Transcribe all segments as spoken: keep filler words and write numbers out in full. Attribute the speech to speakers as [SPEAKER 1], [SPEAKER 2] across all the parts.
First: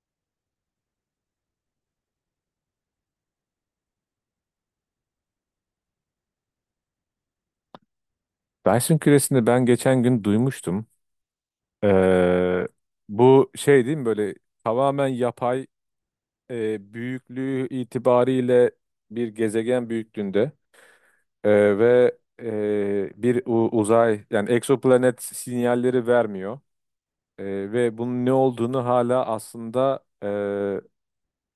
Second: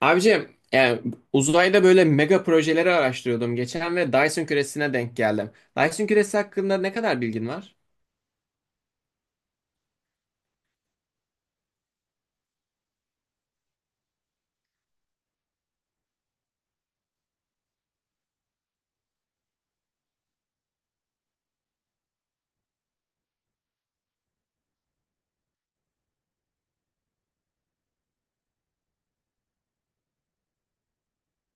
[SPEAKER 1] Abicim yani uzayda böyle mega projeleri araştırıyordum geçen ve Dyson küresine denk geldim. Dyson küresi hakkında ne kadar bilgin var?
[SPEAKER 2] Benson küresini ben geçen gün duymuştum. Ee, Bu şey değil mi? Böyle tamamen yapay, e, büyüklüğü itibariyle bir gezegen büyüklüğünde. E, ve e, bir u- uzay, yani egzoplanet sinyalleri vermiyor. E, Ve bunun ne olduğunu hala aslında e,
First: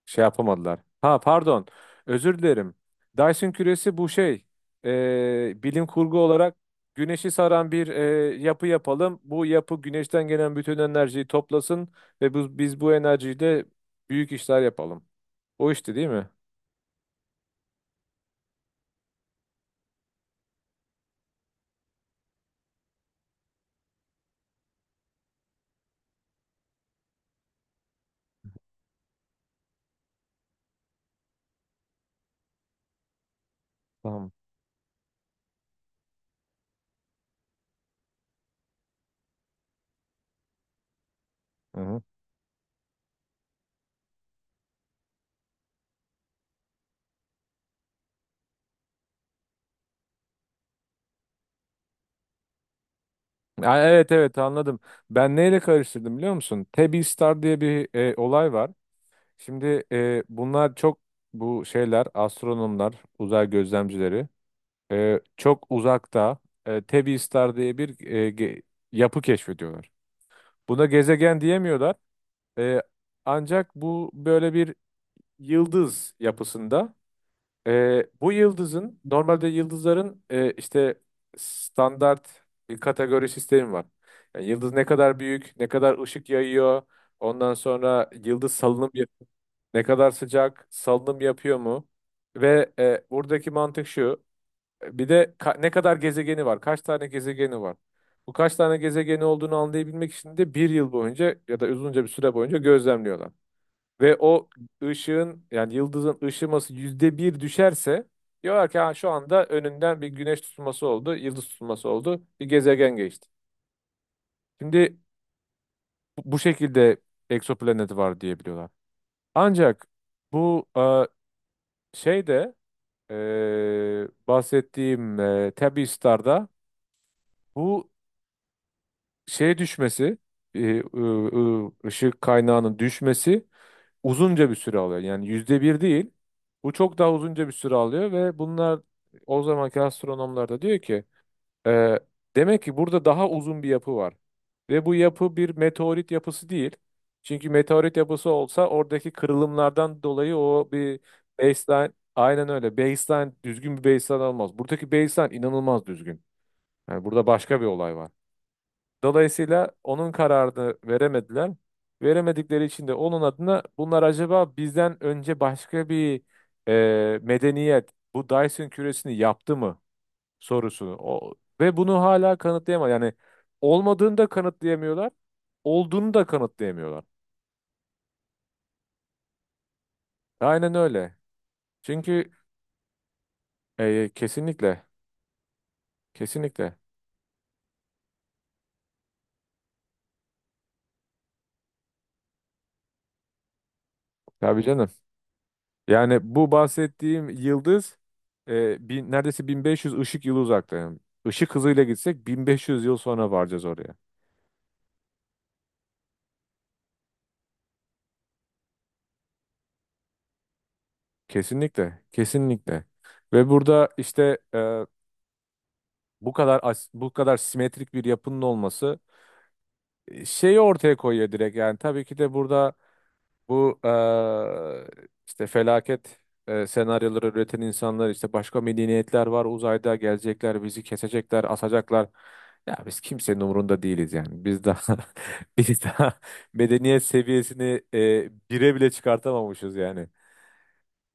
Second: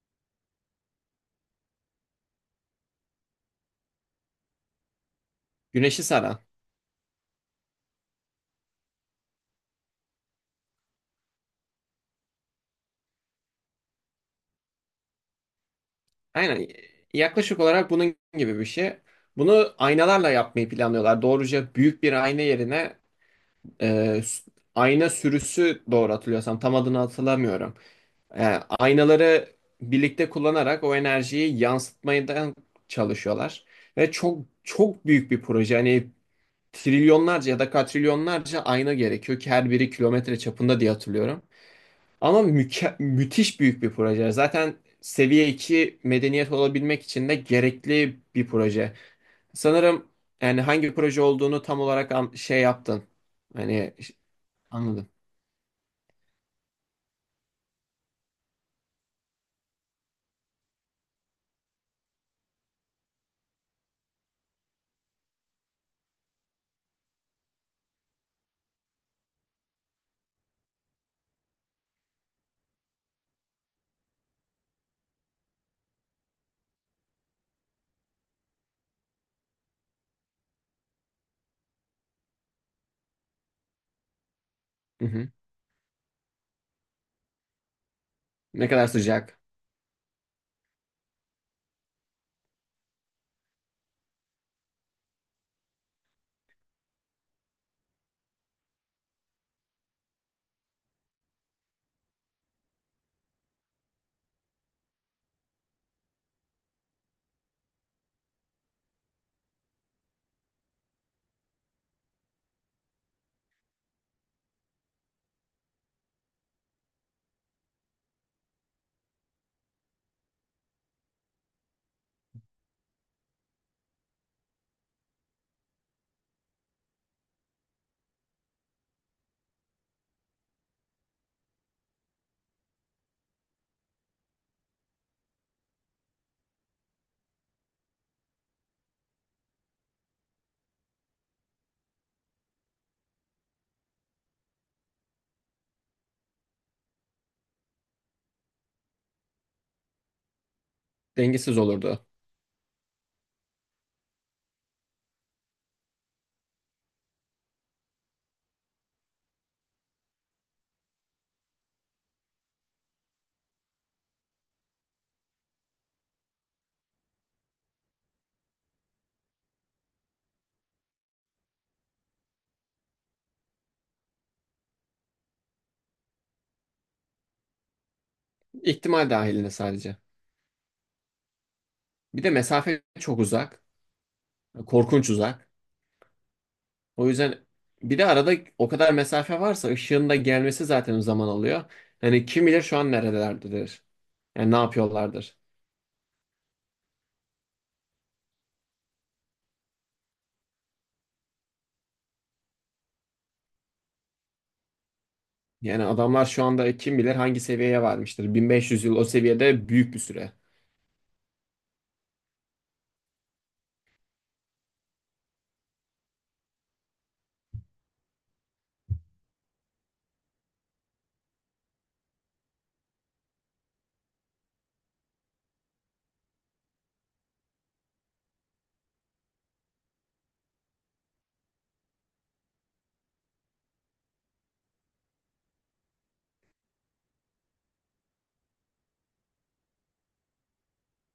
[SPEAKER 2] şey yapamadılar. Ha, pardon. Özür dilerim. Dyson küresi bu şey. Ee, bilim
[SPEAKER 1] Güneşi
[SPEAKER 2] kurgu
[SPEAKER 1] saran.
[SPEAKER 2] olarak güneşi saran bir e, yapı yapalım. Bu yapı güneşten gelen bütün enerjiyi toplasın ve bu, biz bu enerjiyle büyük işler yapalım. O işte değil mi?
[SPEAKER 1] Aynen yaklaşık olarak bunun gibi bir şey. Bunu aynalarla yapmayı planlıyorlar. Doğruca büyük bir ayna yerine e, s- ayna sürüsü doğru hatırlıyorsam tam adını hatırlamıyorum. E, aynaları birlikte kullanarak o enerjiyi yansıtmaya da çalışıyorlar. Ve
[SPEAKER 2] Tamam.
[SPEAKER 1] çok çok büyük bir proje. Hani trilyonlarca ya da katrilyonlarca ayna gerekiyor ki her biri kilometre çapında diye hatırlıyorum.
[SPEAKER 2] Hı hı.
[SPEAKER 1] Ama müke- müthiş büyük bir proje. Zaten seviye iki medeniyet olabilmek için de gerekli bir proje. Sanırım yani hangi proje olduğunu tam olarak an- şey yaptın.
[SPEAKER 2] Ha,
[SPEAKER 1] Hani
[SPEAKER 2] evet,
[SPEAKER 1] ş-
[SPEAKER 2] evet, anladım.
[SPEAKER 1] anladım.
[SPEAKER 2] Ben neyle karıştırdım biliyor musun? Tebby Star diye bir e, olay var. Şimdi e, bunlar çok, bu şeyler astronomlar, uzay gözlemcileri. E, çok uzakta e, Tebby Star diye bir e, ge- yapı keşfediyorlar. Buna gezegen diyemiyorlar. E, Ancak bu böyle bir yıldız yapısında. E, bu yıldızın, normalde yıldızların e, işte standart bir kategori sistemi var. Yani yıldız ne
[SPEAKER 1] Hı
[SPEAKER 2] kadar
[SPEAKER 1] hı.
[SPEAKER 2] büyük, ne kadar ışık yayıyor, ondan sonra yıldız
[SPEAKER 1] Ne kadar
[SPEAKER 2] salınım,
[SPEAKER 1] sıcak.
[SPEAKER 2] ne kadar sıcak, salınım yapıyor mu? Ve e, buradaki mantık şu. Bir de ka- ne kadar gezegeni var? Kaç tane gezegeni var? Bu kaç tane gezegeni olduğunu anlayabilmek için de bir yıl boyunca ya da uzunca bir süre boyunca gözlemliyorlar. Ve o ışığın, yani yıldızın ışıması yüzde bir düşerse diyorlar ki, ha, şu anda önünden bir güneş tutulması oldu, yıldız tutulması oldu, bir gezegen geçti. Şimdi bu bu şekilde egzoplaneti var diyebiliyorlar. Ancak bu e, şeyde, e, bahsettiğim e, Tabby Star'da bu şey düşmesi, e, ı- ı- ışık kaynağının düşmesi uzunca bir süre alıyor. Yani yüzde bir değil. Bu çok daha uzunca bir süre alıyor ve bunlar, o zamanki astronomlar da diyor ki, e, demek ki burada daha uzun bir yapı var. Ve bu yapı bir meteorit yapısı değil. Çünkü meteorit yapısı olsa oradaki kırılımlardan dolayı o bir
[SPEAKER 1] Dengesiz
[SPEAKER 2] baseline,
[SPEAKER 1] olurdu.
[SPEAKER 2] aynen öyle. Baseline düzgün bir baseline olmaz. Buradaki baseline inanılmaz düzgün. Yani burada başka bir olay var. Dolayısıyla onun kararını veremediler. Veremedikleri için de onun adına bunlar acaba bizden önce başka bir e, medeniyet bu Dyson küresini yaptı mı sorusunu. O, ve bunu hala kanıtlayamadı. Yani olmadığını da kanıtlayamıyorlar, olduğunu da kanıtlayamıyorlar.
[SPEAKER 1] İhtimal dahilinde sadece.
[SPEAKER 2] Aynen öyle.
[SPEAKER 1] Bir de
[SPEAKER 2] Çünkü
[SPEAKER 1] mesafe çok uzak.
[SPEAKER 2] e, kesinlikle,
[SPEAKER 1] Korkunç uzak.
[SPEAKER 2] kesinlikle.
[SPEAKER 1] O yüzden bir de arada o kadar mesafe varsa ışığın da gelmesi zaten zaman alıyor. Hani kim bilir şu an neredelerdir. Yani ne
[SPEAKER 2] Tabii canım.
[SPEAKER 1] yapıyorlardır.
[SPEAKER 2] Yani bu bahsettiğim yıldız e, bin, neredeyse bin beş yüz ışık yılı uzakta. Yani ışık hızıyla gitsek bin beş yüz yıl sonra varacağız oraya.
[SPEAKER 1] Yani adamlar şu anda kim bilir hangi seviyeye varmıştır. bin beş yüz yıl o seviyede büyük bir süre.
[SPEAKER 2] Kesinlikle, kesinlikle. Ve burada işte e, bu kadar as- bu kadar simetrik bir yapının olması e, şeyi ortaya koyuyor direkt. Yani tabii ki de burada. Bu eee, işte felaket eee, senaryoları üreten insanlar işte başka medeniyetler var uzayda, gelecekler bizi kesecekler, asacaklar. Ya biz kimsenin umurunda değiliz yani. Biz daha biz daha medeniyet seviyesini eee bire bile çıkartamamışız yani.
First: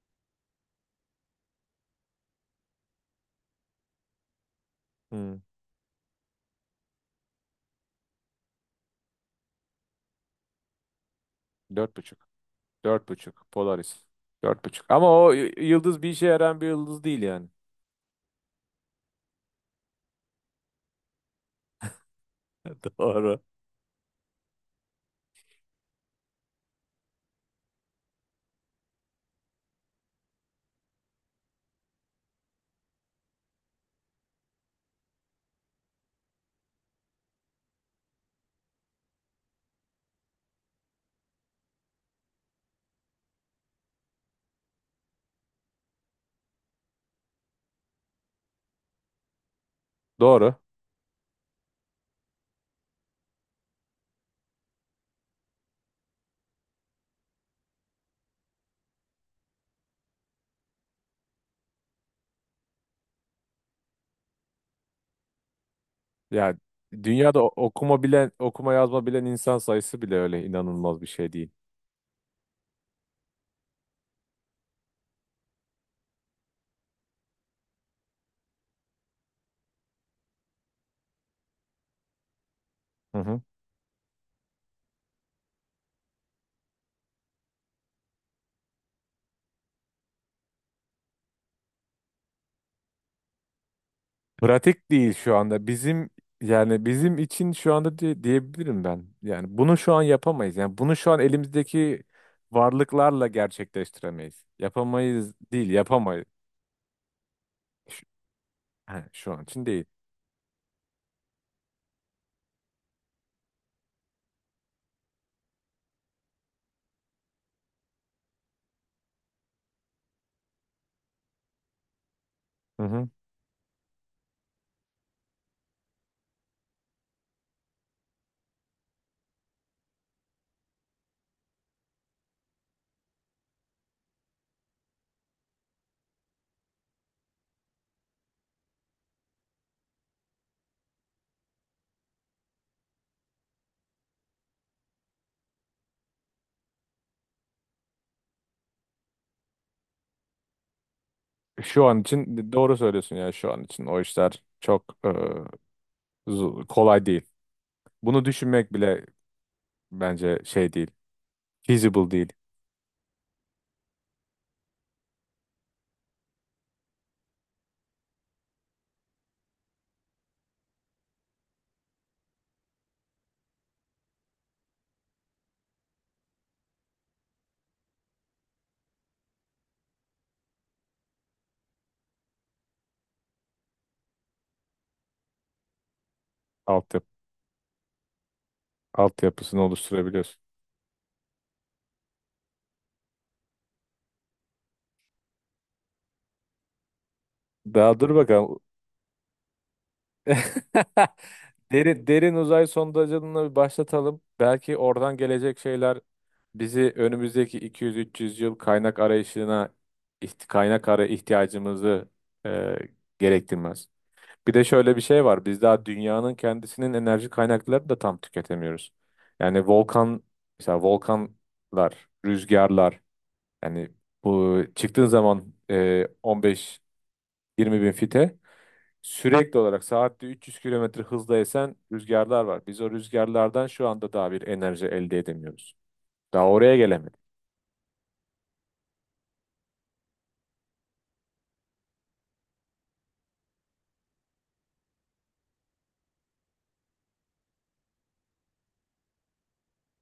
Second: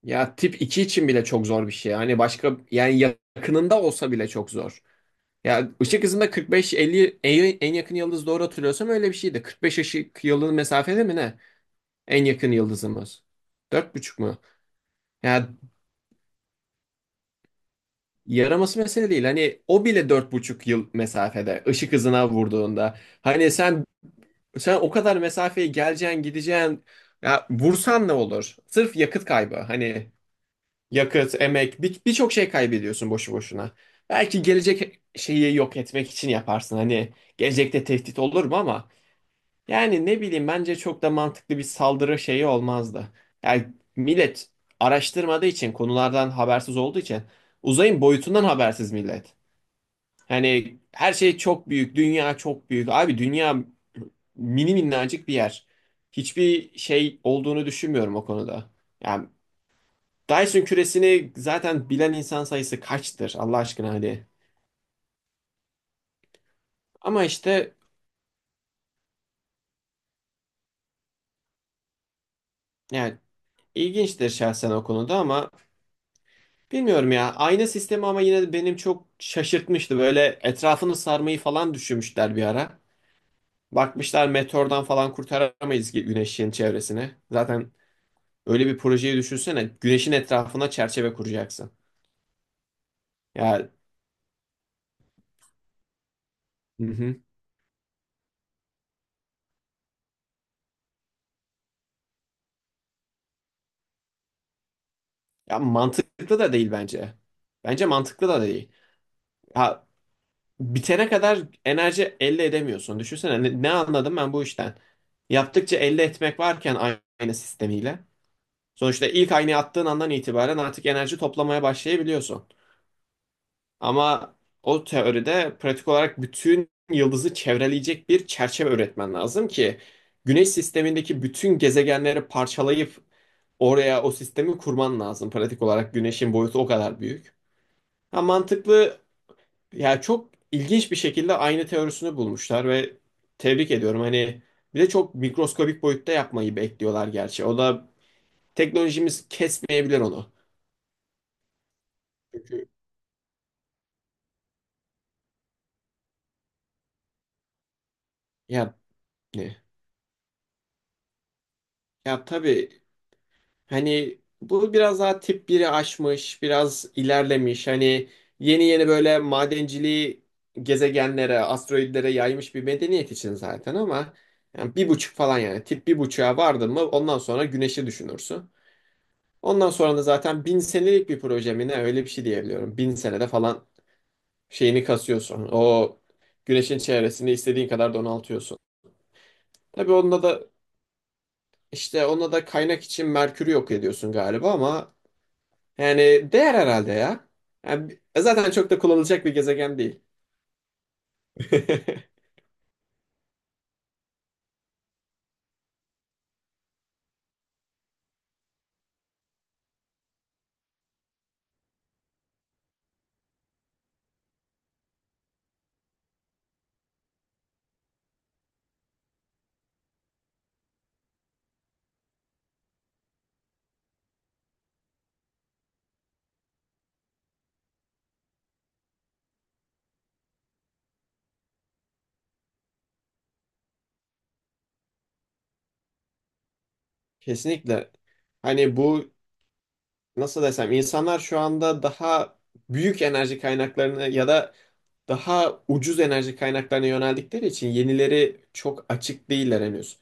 [SPEAKER 1] Ya tip iki için bile çok zor bir şey. Hani başka yani yakınında olsa bile çok zor.
[SPEAKER 2] Hmm,
[SPEAKER 1] Ya ışık hızında kırk beş elli, en en yakın yıldız doğru hatırlıyorsam öyle bir şeydi. kırk beş ışık yılı mesafede mi ne?
[SPEAKER 2] dört
[SPEAKER 1] En
[SPEAKER 2] buçuk.
[SPEAKER 1] yakın
[SPEAKER 2] Dört
[SPEAKER 1] yıldızımız.
[SPEAKER 2] buçuk.
[SPEAKER 1] Dört
[SPEAKER 2] Polaris.
[SPEAKER 1] buçuk mu?
[SPEAKER 2] Dört buçuk. Ama o
[SPEAKER 1] Ya,
[SPEAKER 2] y- yıldız bir işe yarayan bir yıldız değil yani.
[SPEAKER 1] yaraması mesele değil. Hani o bile dört buçuk yıl mesafede ışık hızına vurduğunda.
[SPEAKER 2] Doğru.
[SPEAKER 1] Hani sen sen o kadar mesafeye geleceksin gideceksin. Ya vursan ne olur? Sırf yakıt kaybı. Hani yakıt, emek bir- birçok şey kaybediyorsun boşu boşuna. Belki gelecek şeyi yok etmek için yaparsın. Hani gelecekte tehdit olur mu ama yani ne bileyim bence çok da mantıklı bir saldırı şeyi olmazdı. Yani millet araştırmadığı için konulardan habersiz olduğu için uzayın boyutundan habersiz millet.
[SPEAKER 2] Doğru.
[SPEAKER 1] Hani her şey çok büyük, dünya çok büyük. Abi dünya mini minnacık bir yer. Hiçbir şey olduğunu düşünmüyorum o konuda. Yani Dyson küresini zaten bilen insan sayısı kaçtır Allah aşkına hadi.
[SPEAKER 2] Ya
[SPEAKER 1] Ama
[SPEAKER 2] dünyada o-
[SPEAKER 1] işte
[SPEAKER 2] okuma bilen, okuma yazma bilen insan sayısı bile öyle inanılmaz bir şey değil.
[SPEAKER 1] yani ilginçtir şahsen o konuda ama bilmiyorum ya. Ayna sistemi ama yine de benim çok şaşırtmıştı. Böyle etrafını sarmayı falan düşünmüşler bir ara.
[SPEAKER 2] Hı hı.
[SPEAKER 1] Bakmışlar meteordan falan kurtaramayız ki güneşin çevresini. Zaten öyle bir projeyi düşünsene. Güneşin etrafına çerçeve kuracaksın. Ya,
[SPEAKER 2] Pratik değil şu anda. Bizim yani
[SPEAKER 1] hı hı.
[SPEAKER 2] bizim için şu anda diye- diyebilirim ben. Yani bunu şu an yapamayız. Yani bunu şu an elimizdeki varlıklarla gerçekleştiremeyiz. Yapamayız
[SPEAKER 1] Ya
[SPEAKER 2] değil, yapamayız.
[SPEAKER 1] mantıklı da değil bence. Bence
[SPEAKER 2] Şu,
[SPEAKER 1] mantıklı da değil.
[SPEAKER 2] he, şu an için değil.
[SPEAKER 1] Ya bitene kadar enerji elde edemiyorsun. Düşünsene ne, ne anladım ben bu işten? Yaptıkça elde etmek varken ayna sistemiyle. Sonuçta ilk aynayı attığın andan itibaren artık enerji toplamaya başlayabiliyorsun.
[SPEAKER 2] Hı hı.
[SPEAKER 1] Ama o teoride pratik olarak bütün yıldızı çevreleyecek bir çerçeve üretmen lazım ki güneş sistemindeki bütün gezegenleri parçalayıp oraya o sistemi kurman lazım. Pratik olarak güneşin boyutu o kadar büyük. Ha, mantıklı, ya çok ilginç bir şekilde aynı teorisini bulmuşlar ve tebrik ediyorum. Hani bir de çok mikroskobik boyutta yapmayı bekliyorlar gerçi. O da teknolojimiz kesmeyebilir onu.
[SPEAKER 2] Şu an için
[SPEAKER 1] Çünkü
[SPEAKER 2] doğru söylüyorsun ya, şu an için o işler çok e, zu- kolay değil. Bunu düşünmek
[SPEAKER 1] ya
[SPEAKER 2] bile
[SPEAKER 1] ne?
[SPEAKER 2] bence şey değil. Feasible
[SPEAKER 1] Ya
[SPEAKER 2] değil.
[SPEAKER 1] tabii, hani bu biraz daha tip biri aşmış, biraz ilerlemiş. Hani yeni yeni böyle madenciliği gezegenlere, asteroidlere yaymış bir medeniyet için zaten ama yani bir buçuk falan yani tip bir buçuğa vardın mı ondan sonra güneşi düşünürsün. Ondan sonra da zaten bin senelik bir proje mi ne öyle bir şey diyebiliyorum. Bin senede falan şeyini kasıyorsun. O güneşin
[SPEAKER 2] Altyapı,
[SPEAKER 1] çevresini istediğin kadar donaltıyorsun.
[SPEAKER 2] altyapısını
[SPEAKER 1] Tabii onda
[SPEAKER 2] oluşturabiliyorsun.
[SPEAKER 1] da işte onda da kaynak için Merkür'ü yok ediyorsun galiba ama yani değer herhalde ya.
[SPEAKER 2] Daha
[SPEAKER 1] Yani
[SPEAKER 2] dur
[SPEAKER 1] zaten
[SPEAKER 2] bakalım.
[SPEAKER 1] çok da kullanılacak bir gezegen değil.
[SPEAKER 2] Derin, derin uzay sondajını bir başlatalım. Belki oradan gelecek şeyler bizi önümüzdeki iki yüz üç yüz yıl kaynak arayışına iht- kaynak ara ihtiyacımızı e, gerektirmez. Bir de şöyle bir şey var. Biz daha dünyanın kendisinin enerji kaynaklarını da tam tüketemiyoruz. Yani volkan mesela volkanlar, rüzgarlar. Yani bu çıktığın zaman e, on beşten yirmiye bin fite. Sürekli olarak saatte üç yüz kilometre hızla esen rüzgarlar var. Biz o rüzgarlardan şu anda daha bir enerji elde edemiyoruz. Daha oraya gelemedik.
[SPEAKER 1] Kesinlikle. Hani bu nasıl desem insanlar şu anda daha büyük enerji kaynaklarını ya da daha ucuz enerji kaynaklarına yöneldikleri için yenileri çok açık değiller henüz.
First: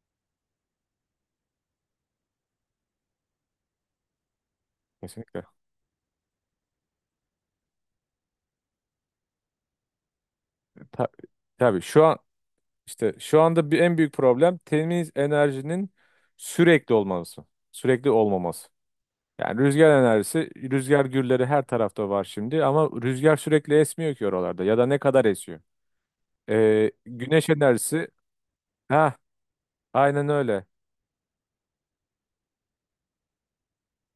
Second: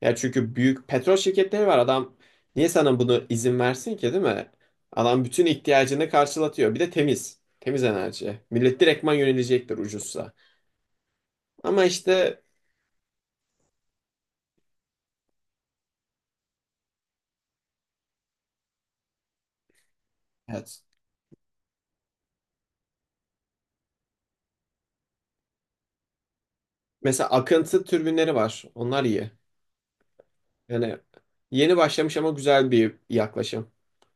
[SPEAKER 1] Ya çünkü büyük petrol şirketleri var. Adam niye sana bunu izin versin ki değil mi? Adam
[SPEAKER 2] Kesinlikle.
[SPEAKER 1] bütün ihtiyacını karşılatıyor. Bir de temiz. Temiz enerji. Millet direktman yönelecektir ucuzsa.
[SPEAKER 2] Ta- tabii
[SPEAKER 1] Ama
[SPEAKER 2] şu an
[SPEAKER 1] işte
[SPEAKER 2] işte şu anda bir en büyük problem temiz enerjinin sürekli olması. Sürekli olmaması. Yani rüzgar enerjisi,
[SPEAKER 1] evet.
[SPEAKER 2] rüzgar gülleri her tarafta var şimdi ama rüzgar sürekli esmiyor ki oralarda, ya da ne kadar esiyor? Ee,
[SPEAKER 1] Mesela
[SPEAKER 2] güneş
[SPEAKER 1] akıntı
[SPEAKER 2] enerjisi,
[SPEAKER 1] türbinleri var. Onlar
[SPEAKER 2] ha,
[SPEAKER 1] iyi.
[SPEAKER 2] aynen öyle.
[SPEAKER 1] Yani yeni başlamış ama güzel bir yaklaşım.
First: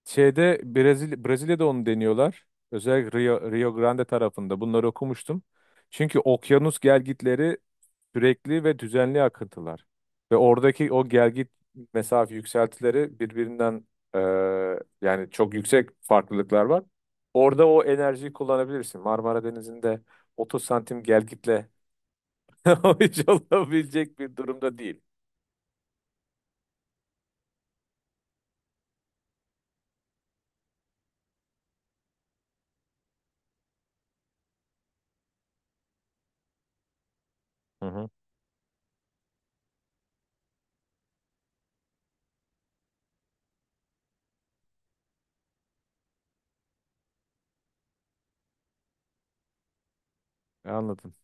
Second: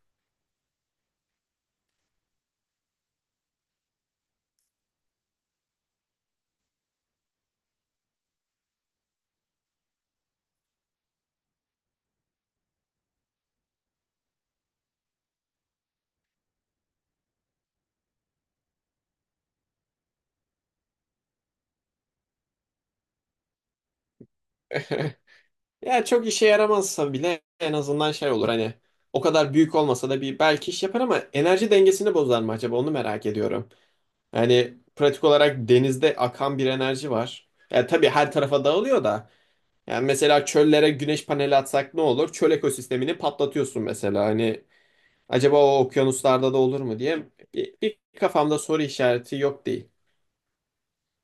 [SPEAKER 2] Şeyde, Brezilya, Brezilya'da onu deniyorlar. Özellikle Rio, Rio Grande tarafında. Bunları okumuştum. Çünkü okyanus gelgitleri sürekli ve düzenli akıntılar. Ve oradaki o gelgit mesafe yükseltileri birbirinden e, yani çok yüksek farklılıklar var. Orada o enerjiyi kullanabilirsin. Marmara Denizi'nde otuz santim gelgitle o iş olabilecek bir durumda değil.
[SPEAKER 1] Ya çok işe yaramazsa bile en azından şey olur, hani o kadar büyük olmasa da bir belki iş yapar ama enerji dengesini bozar mı acaba onu merak ediyorum. Yani pratik olarak denizde akan bir enerji var.
[SPEAKER 2] Hı
[SPEAKER 1] Yani tabii
[SPEAKER 2] hı.
[SPEAKER 1] her tarafa dağılıyor da. Yani mesela çöllere güneş paneli atsak ne olur? Çöl ekosistemini patlatıyorsun mesela. Hani acaba o okyanuslarda da olur mu diye bir, bir kafamda soru işareti yok değil.
[SPEAKER 2] Anladım.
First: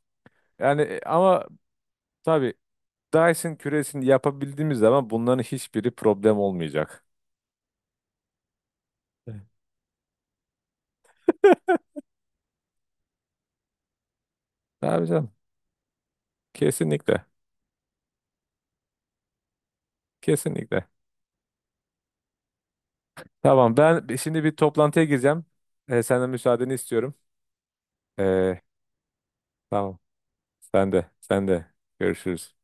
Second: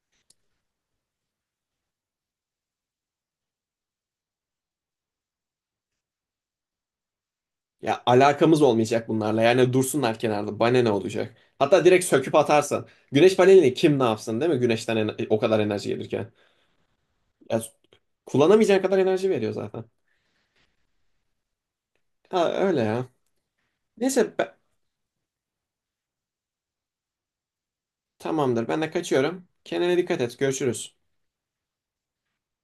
[SPEAKER 2] Yani e, ama tabii Dyson küresini yapabildiğimiz zaman bunların hiçbiri problem olmayacak.
[SPEAKER 1] Ya alakamız olmayacak
[SPEAKER 2] Evet.
[SPEAKER 1] bunlarla. Yani dursunlar kenarda. Bana ne olacak? Hatta direkt söküp atarsan. Güneş panelini kim ne yapsın değil mi? Güneşten
[SPEAKER 2] Tabii
[SPEAKER 1] en-
[SPEAKER 2] canım.
[SPEAKER 1] o kadar enerji gelirken.
[SPEAKER 2] Kesinlikle.
[SPEAKER 1] Ya kullanamayacağın kadar enerji veriyor zaten.
[SPEAKER 2] Kesinlikle.
[SPEAKER 1] Ha öyle ya.
[SPEAKER 2] Tamam, ben bi-
[SPEAKER 1] Neyse
[SPEAKER 2] şimdi
[SPEAKER 1] be-
[SPEAKER 2] bir toplantıya gireceğim. Ee, senden müsaadeni istiyorum. Ee,
[SPEAKER 1] Tamamdır. Ben de kaçıyorum. Kendine
[SPEAKER 2] tamam.
[SPEAKER 1] dikkat et.
[SPEAKER 2] Sen
[SPEAKER 1] Görüşürüz.
[SPEAKER 2] de. Sen de. Görüşürüz.